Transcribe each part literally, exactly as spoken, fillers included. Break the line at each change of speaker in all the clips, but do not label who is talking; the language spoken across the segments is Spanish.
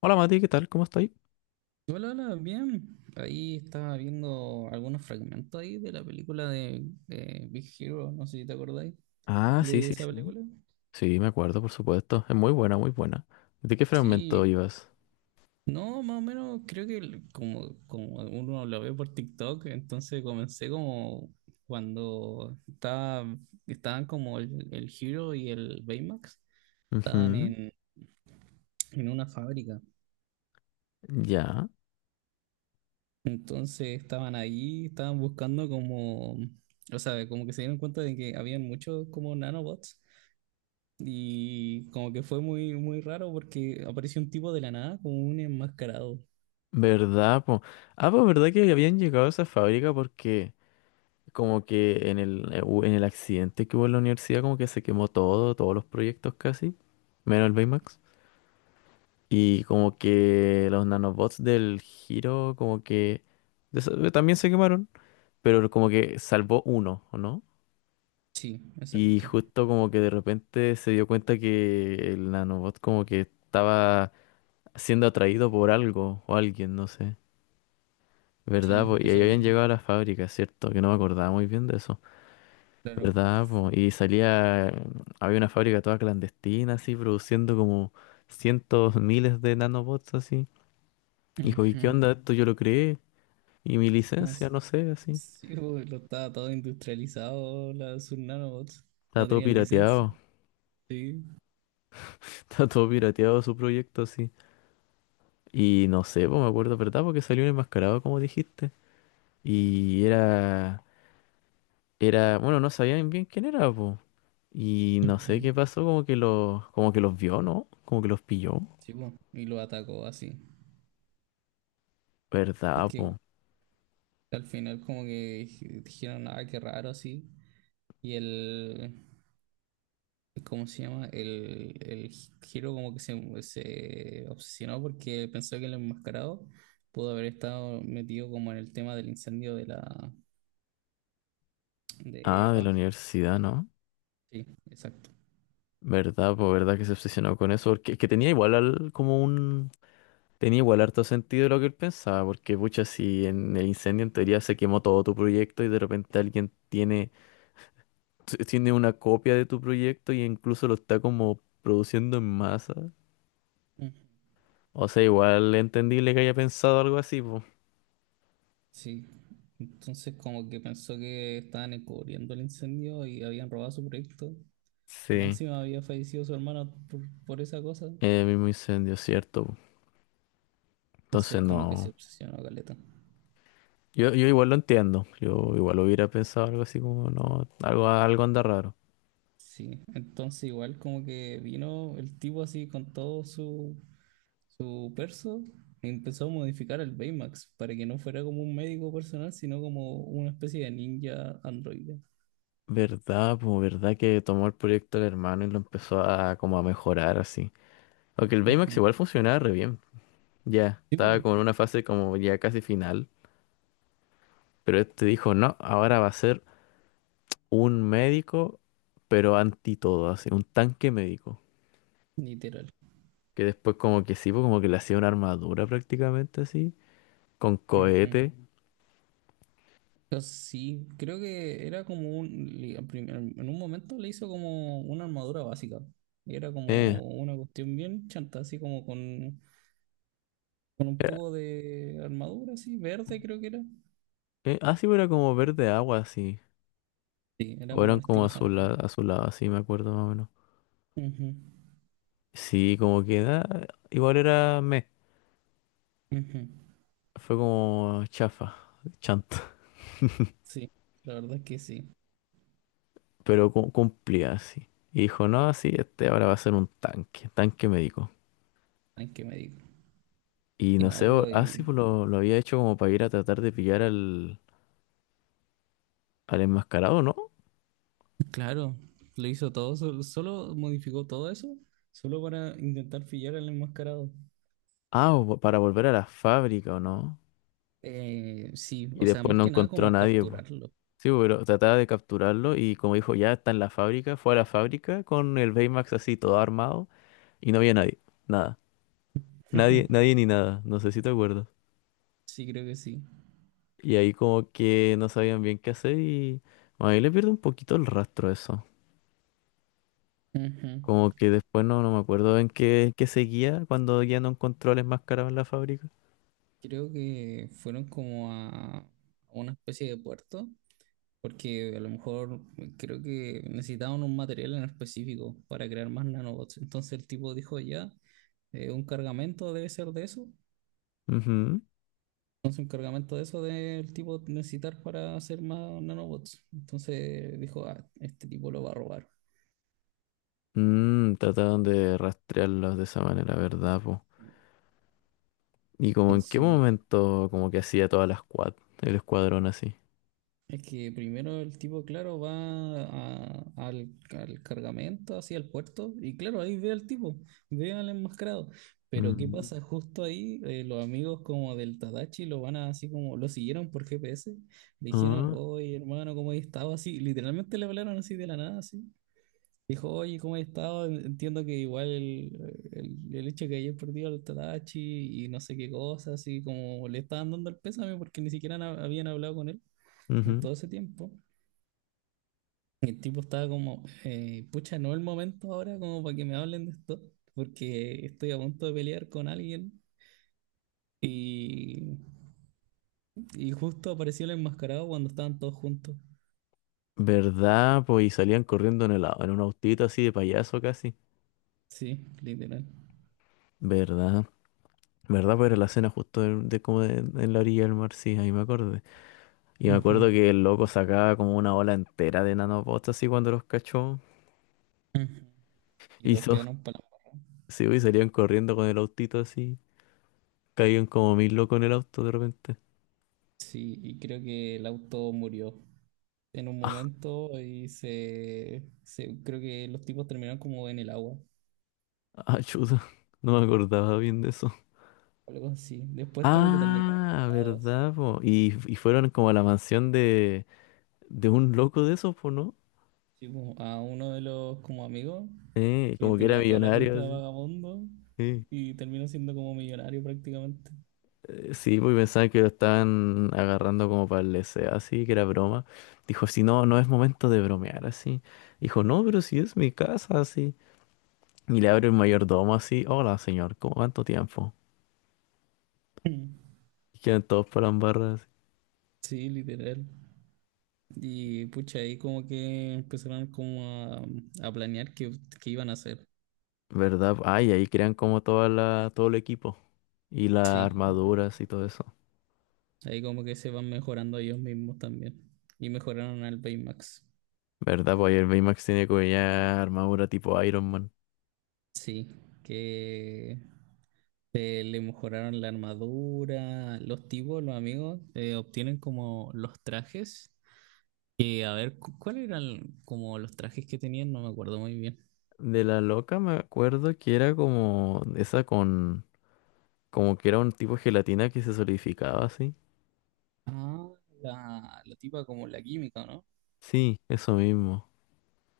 Hola Mati, ¿qué tal? ¿Cómo estáis?
Hola, hola, bien. Ahí estaba viendo algunos fragmentos ahí de la película de, de Big Hero, no sé si te acordáis
Ah, sí,
de
sí,
esa
sí.
película.
Sí, me acuerdo, por supuesto. Es muy buena, muy buena. ¿De qué fragmento
Sí,
ibas?
no, más o menos creo que el- como, como uno lo ve por TikTok, entonces comencé como cuando estaba, estaban como el, el Hero y el Baymax, estaban
Ujú.
en, en una fábrica.
Ya.
Entonces estaban ahí, estaban buscando como, o sea, como que se dieron cuenta de que habían muchos como nanobots. Y como que fue muy, muy raro porque apareció un tipo de la nada como un enmascarado.
¿Verdad, po? Ah, pues verdad que habían llegado a esa fábrica porque como que en el, eh, hu- en el accidente que hubo en la universidad como que se quemó todo, todos los proyectos casi, menos el Baymax. Y como que los nanobots del giro como que de eso- eh, también se quemaron, pero como que salvó uno, ¿o no?
Sí,
Y
exacto.
justo como que de repente se dio cuenta que el nanobot como que estaba siendo atraído por algo o alguien, no sé. ¿Verdad? Po?
Sí,
Y ahí
eso
habían
mismo,
llegado a la fábrica, ¿cierto? Que no me acordaba muy bien de eso.
claro.
¿Verdad? Po? Y salía, había una fábrica toda clandestina, así, produciendo como cientos, miles de nanobots, así. Y dijo, ¿y qué
Ujú.
onda esto? Yo lo creé. Y mi licencia,
Más,
no sé, así.
sí, pues, lo estaba todo industrializado, la- sus nanobots.
Está
No
todo
tenían licencia.
pirateado.
Sí.
Está todo pirateado su proyecto, así. Y no sé, pues me acuerdo, ¿verdad? Porque salió un enmascarado, como dijiste. Y era, era, bueno, no sabían bien quién era, pues. Y no
Ujú.
sé qué pasó, como que los, como que los vio, ¿no? Como que los pilló.
Sí, pues, y lo atacó así. Y
¿Verdad,
que
po?
al final como que dij- dijeron, ah, qué raro así. Y el, ¿cómo se llama? El, el Hiro como que se, se obsesionó porque pensó que el enmascarado pudo haber estado metido como en el tema del incendio de la... De,
Ah, de la
ah,
universidad, ¿no?
sí, exacto.
¿Verdad, po? ¿Verdad que se obsesionó con eso? Porque es que tenía igual al- como un, tenía igual harto sentido lo que él pensaba, porque pucha, si en el incendio en teoría se quemó todo tu proyecto y de repente alguien tiene t- tiene una copia de tu proyecto y incluso lo está como produciendo en masa.
Mm,
O sea, igual entendible que haya pensado algo así, pues.
sí. Entonces como que pensó que estaban encubriendo el incendio y habían robado su proyecto. Y más
Sí,
encima había fallecido su hermano por, por esa cosa.
el mismo incendio, cierto, po.
Entonces
Entonces
como que se
no.
obsesionó, caleta.
Yo, yo igual lo entiendo. Yo igual hubiera pensado algo así como, no, algo, algo anda raro.
Sí, entonces igual como que vino el tipo así con todo su, su perso y empezó a modificar el Baymax para que no fuera como un médico personal, sino como una especie de ninja androide.
¿Verdad? Pues verdad que tomó el proyecto del hermano y lo empezó a como a mejorar así. Aunque el Baymax
Ujú.
igual funcionaba re bien. Ya,
Sí, po,
estaba como en una fase como ya casi final. Pero este dijo, no, ahora va a ser un médico, pero anti todo, así, un tanque médico.
literal.
Que después como que sí, pues como que le hacía una armadura prácticamente así, con
Ujú.
cohete.
Pues sí, creo que era como un... li- al prim- al- En un momento le hizo como una armadura básica. Y era
Eh,
como una cuestión bien chanta, así como con, con un
era,
poco de armadura, así, verde creo que era.
eh, ah, sí, pues era como verde agua así.
Sí, era
O
como un
eran como
estilo
azul,
samurai.
azulado, así me acuerdo más o menos.
Ujú,
Sí, como que ah, igual era meh.
ujú.
Fue como chafa, chanta.
Sí, la verdad es que sí.
Pero cu- cumplía así. Y dijo, no, sí, este ahora va a ser un tanque, tanque médico.
Hay que me digo.
Y
Y
no
no,
sé, o- ah,
pues,
sí, pues lo, lo había hecho como para ir a tratar de pillar al, al enmascarado, ¿no?
claro, lo hizo todo, sol- solo, modificó todo eso, solo para intentar pillar al enmascarado.
Ah, o vo- para volver a la fábrica, ¿o no?
Eh, sí,
Y
o sea,
después
más
no
que nada
encontró a
como
nadie, po.
capturarlo.
Sí, po, pero trataba de capturarlo y como dijo, ya está en la fábrica, fue a la fábrica con el Baymax así todo armado y no había nadie, nada. Nadie, nadie ni nada, no sé si te acuerdas.
Sí, creo que sí.
Y ahí como que no sabían bien qué hacer y bueno, ahí le pierde un poquito el rastro a eso.
Ujú.
Como que después no, no me acuerdo en qué, qué seguía cuando ya no encontró al enmascarado en la fábrica.
Creo que fueron como a a una especie de puerto. Porque a lo mejor creo que necesitaban un material en específico para crear más nanobots. Entonces el tipo dijo ya, eh, un cargamento debe ser de eso.
Ujú.
Entonces un cargamento de eso debe el tipo necesitar para hacer más nanobots. Entonces dijo, ah, este tipo lo va a robar.
Mm, trataron de rastrearlos de esa manera, ¿verdad, po? ¿Y como en qué
Entonces ma-
momento como que hacía toda la squad, el escuadrón así?
Es que primero el tipo, claro, va a- al, al cargamento, hacia el puerto, y claro, ahí ve al tipo, ve al enmascarado. Pero ¿qué
Mm,
pasa? Justo ahí eh, los amigos como del Tadachi lo van a así como, lo siguieron por G P S, dijeron,
ah,
oye hermano, ¿cómo has estado? Así, literalmente le hablaron así de la nada, así. Dijo, oye, ¿cómo has estado? Entiendo que igual el, el- el hecho que hayas perdido al Tadachi y no sé qué cosas así como le estaban dando el pésame porque ni siquiera na- habían hablado con él en
ujú.
todo ese tiempo. El tipo estaba como, eh, pucha, no es el momento ahora como para que me hablen de esto, porque estoy a punto de pelear con alguien y, y justo apareció el enmascarado cuando estaban todos juntos.
¿Verdad, po? Y salían corriendo en el, au- en un autito así de payaso casi.
Sí, literal.
¿Verdad? ¿Verdad? Pues era la escena justo de, de como de- en la orilla del mar, sí, ahí me acordé. Y me
Ujú,
acuerdo que el loco sacaba como una ola entera de nanobots así cuando los cachó.
ujú. Y todos
Hizo,
quedaron para...
sí, po, y salían corriendo con el autito así. Caían como mil locos en el auto de repente.
Sí, y creo que el auto murió en un momento y se, se... Creo que los tipos terminaron como en el agua,
Ah, chuta. No me acordaba bien de eso.
algo así. Después como que terminaron
Ah,
mojados.
¿verdad, po? Y, y fueron como a la mansión de, de un loco de esos, po, ¿no?
Sí, pues, a uno de los como amigos
Eh,
que
como que era
tenía toda la pinta
millonario,
de
así.
vagabundo
Sí,
y terminó siendo como millonario prácticamente.
Eh, sí, pues pensaban que lo estaban agarrando como para el deseo, así, que era broma. Dijo, si no, no es momento de bromear, así. Dijo, no, pero si es mi casa, así. Y le abre el mayordomo, así. Hola, señor, ¿cómo cuánto tiempo? Y quedan todos para la embarra, así.
Sí, literal. Y pucha, ahí como que empezaron como a, a planear qué, qué iban a hacer.
¿Verdad? Ay, ahí crean como toda la, todo el equipo. Y las
Sí,
armaduras y todo eso.
ahí como que se van mejorando ellos mismos también. Y mejoraron al Baymax.
¿Verdad? Pues ahí el Baymax tiene como ya armadura tipo Iron Man.
Sí, que eh, le mejoraron la armadura. Los tipos, los amigos, eh, obtienen como los trajes. Que, a ver, cu- ¿cuál eran como los trajes que tenían? No me acuerdo muy bien.
De la loca me acuerdo que era como esa con... Como que era un tipo de gelatina que se solidificaba así.
Ah, la, la tipa como la química, ¿no?
Sí, eso mismo.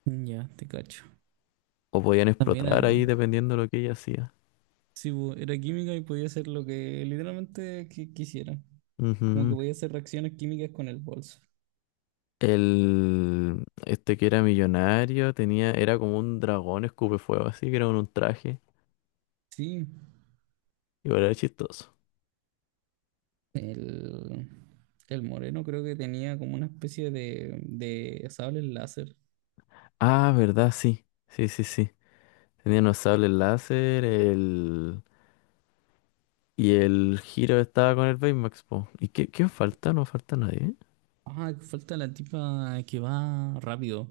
Ya, te cacho.
O podían
También
explotar
era,
ahí dependiendo de lo que ella hacía.
sí, bu- era química y podía hacer lo que literalmente qui- quisiera. Como que
Ujú.
podía hacer reacciones químicas con el bolso.
El... Este que era millonario tenía... Era como un dragón escupe fuego así, que era un, un traje.
Sí,
Igual era chistoso.
el, el moreno creo que tenía como una especie de, de sable láser.
Ah, ¿verdad? Sí. Sí, sí, sí. Tenía los sables láser, el... Y el Giro estaba con el Baymax, po. ¿Y qué, quién falta? No falta nadie.
Ah, falta la tipa que va rápido,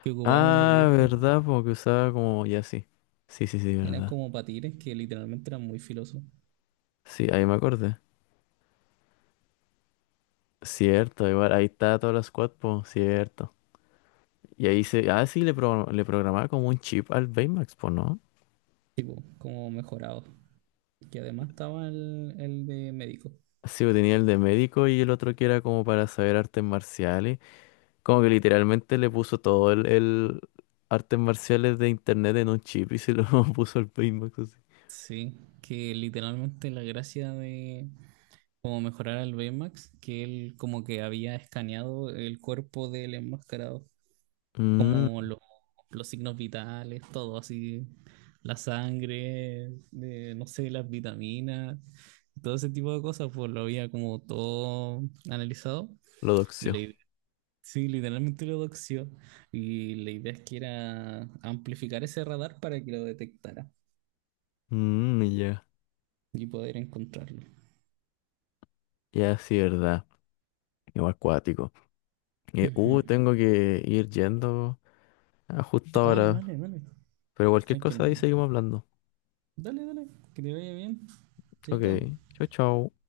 que ocupaba unos
Ah,
discos.
verdad, porque usaba como ya sí. Sí, sí, sí,
Eran
verdad.
como patines que literalmente eran muy filosos.
Sí, ahí me acordé. Cierto, igual ahí está toda la squad, po, cierto. Y ahí se. Ah, sí, le, pro- le programaba como un chip al Baymax, po, ¿no?
Tipo como mejorado. Que además estaba el, el de médico.
Sí, po, tenía el de médico y el otro que era como para saber artes marciales. Como que literalmente le puso todo el, el artes marciales de internet en un chip y se lo puso al Baymax así.
Sí, que literalmente la gracia de como mejorar al Baymax, que él como que había escaneado el cuerpo del enmascarado,
Mm,
como lo- los signos vitales, todo así, la sangre, de, no sé, las vitaminas, todo ese tipo de cosas, pues lo había como todo analizado.
lo
Y la
doxió.
idea sí, literalmente lo doxió. Y la idea es que era amplificar ese radar para que lo detectara
Mm, ya,
y poder encontrarlo.
ya sí, verdad. Igual acuático. Eh,
Ujú.
uh, tengo que ir yendo a justo
Ah,
ahora.
dale, dale.
Pero cualquier
Tranquilo,
cosa ahí
hermano.
seguimos hablando.
Dale, dale. Que te vaya bien.
Ok,
Chaito.
chau, chau.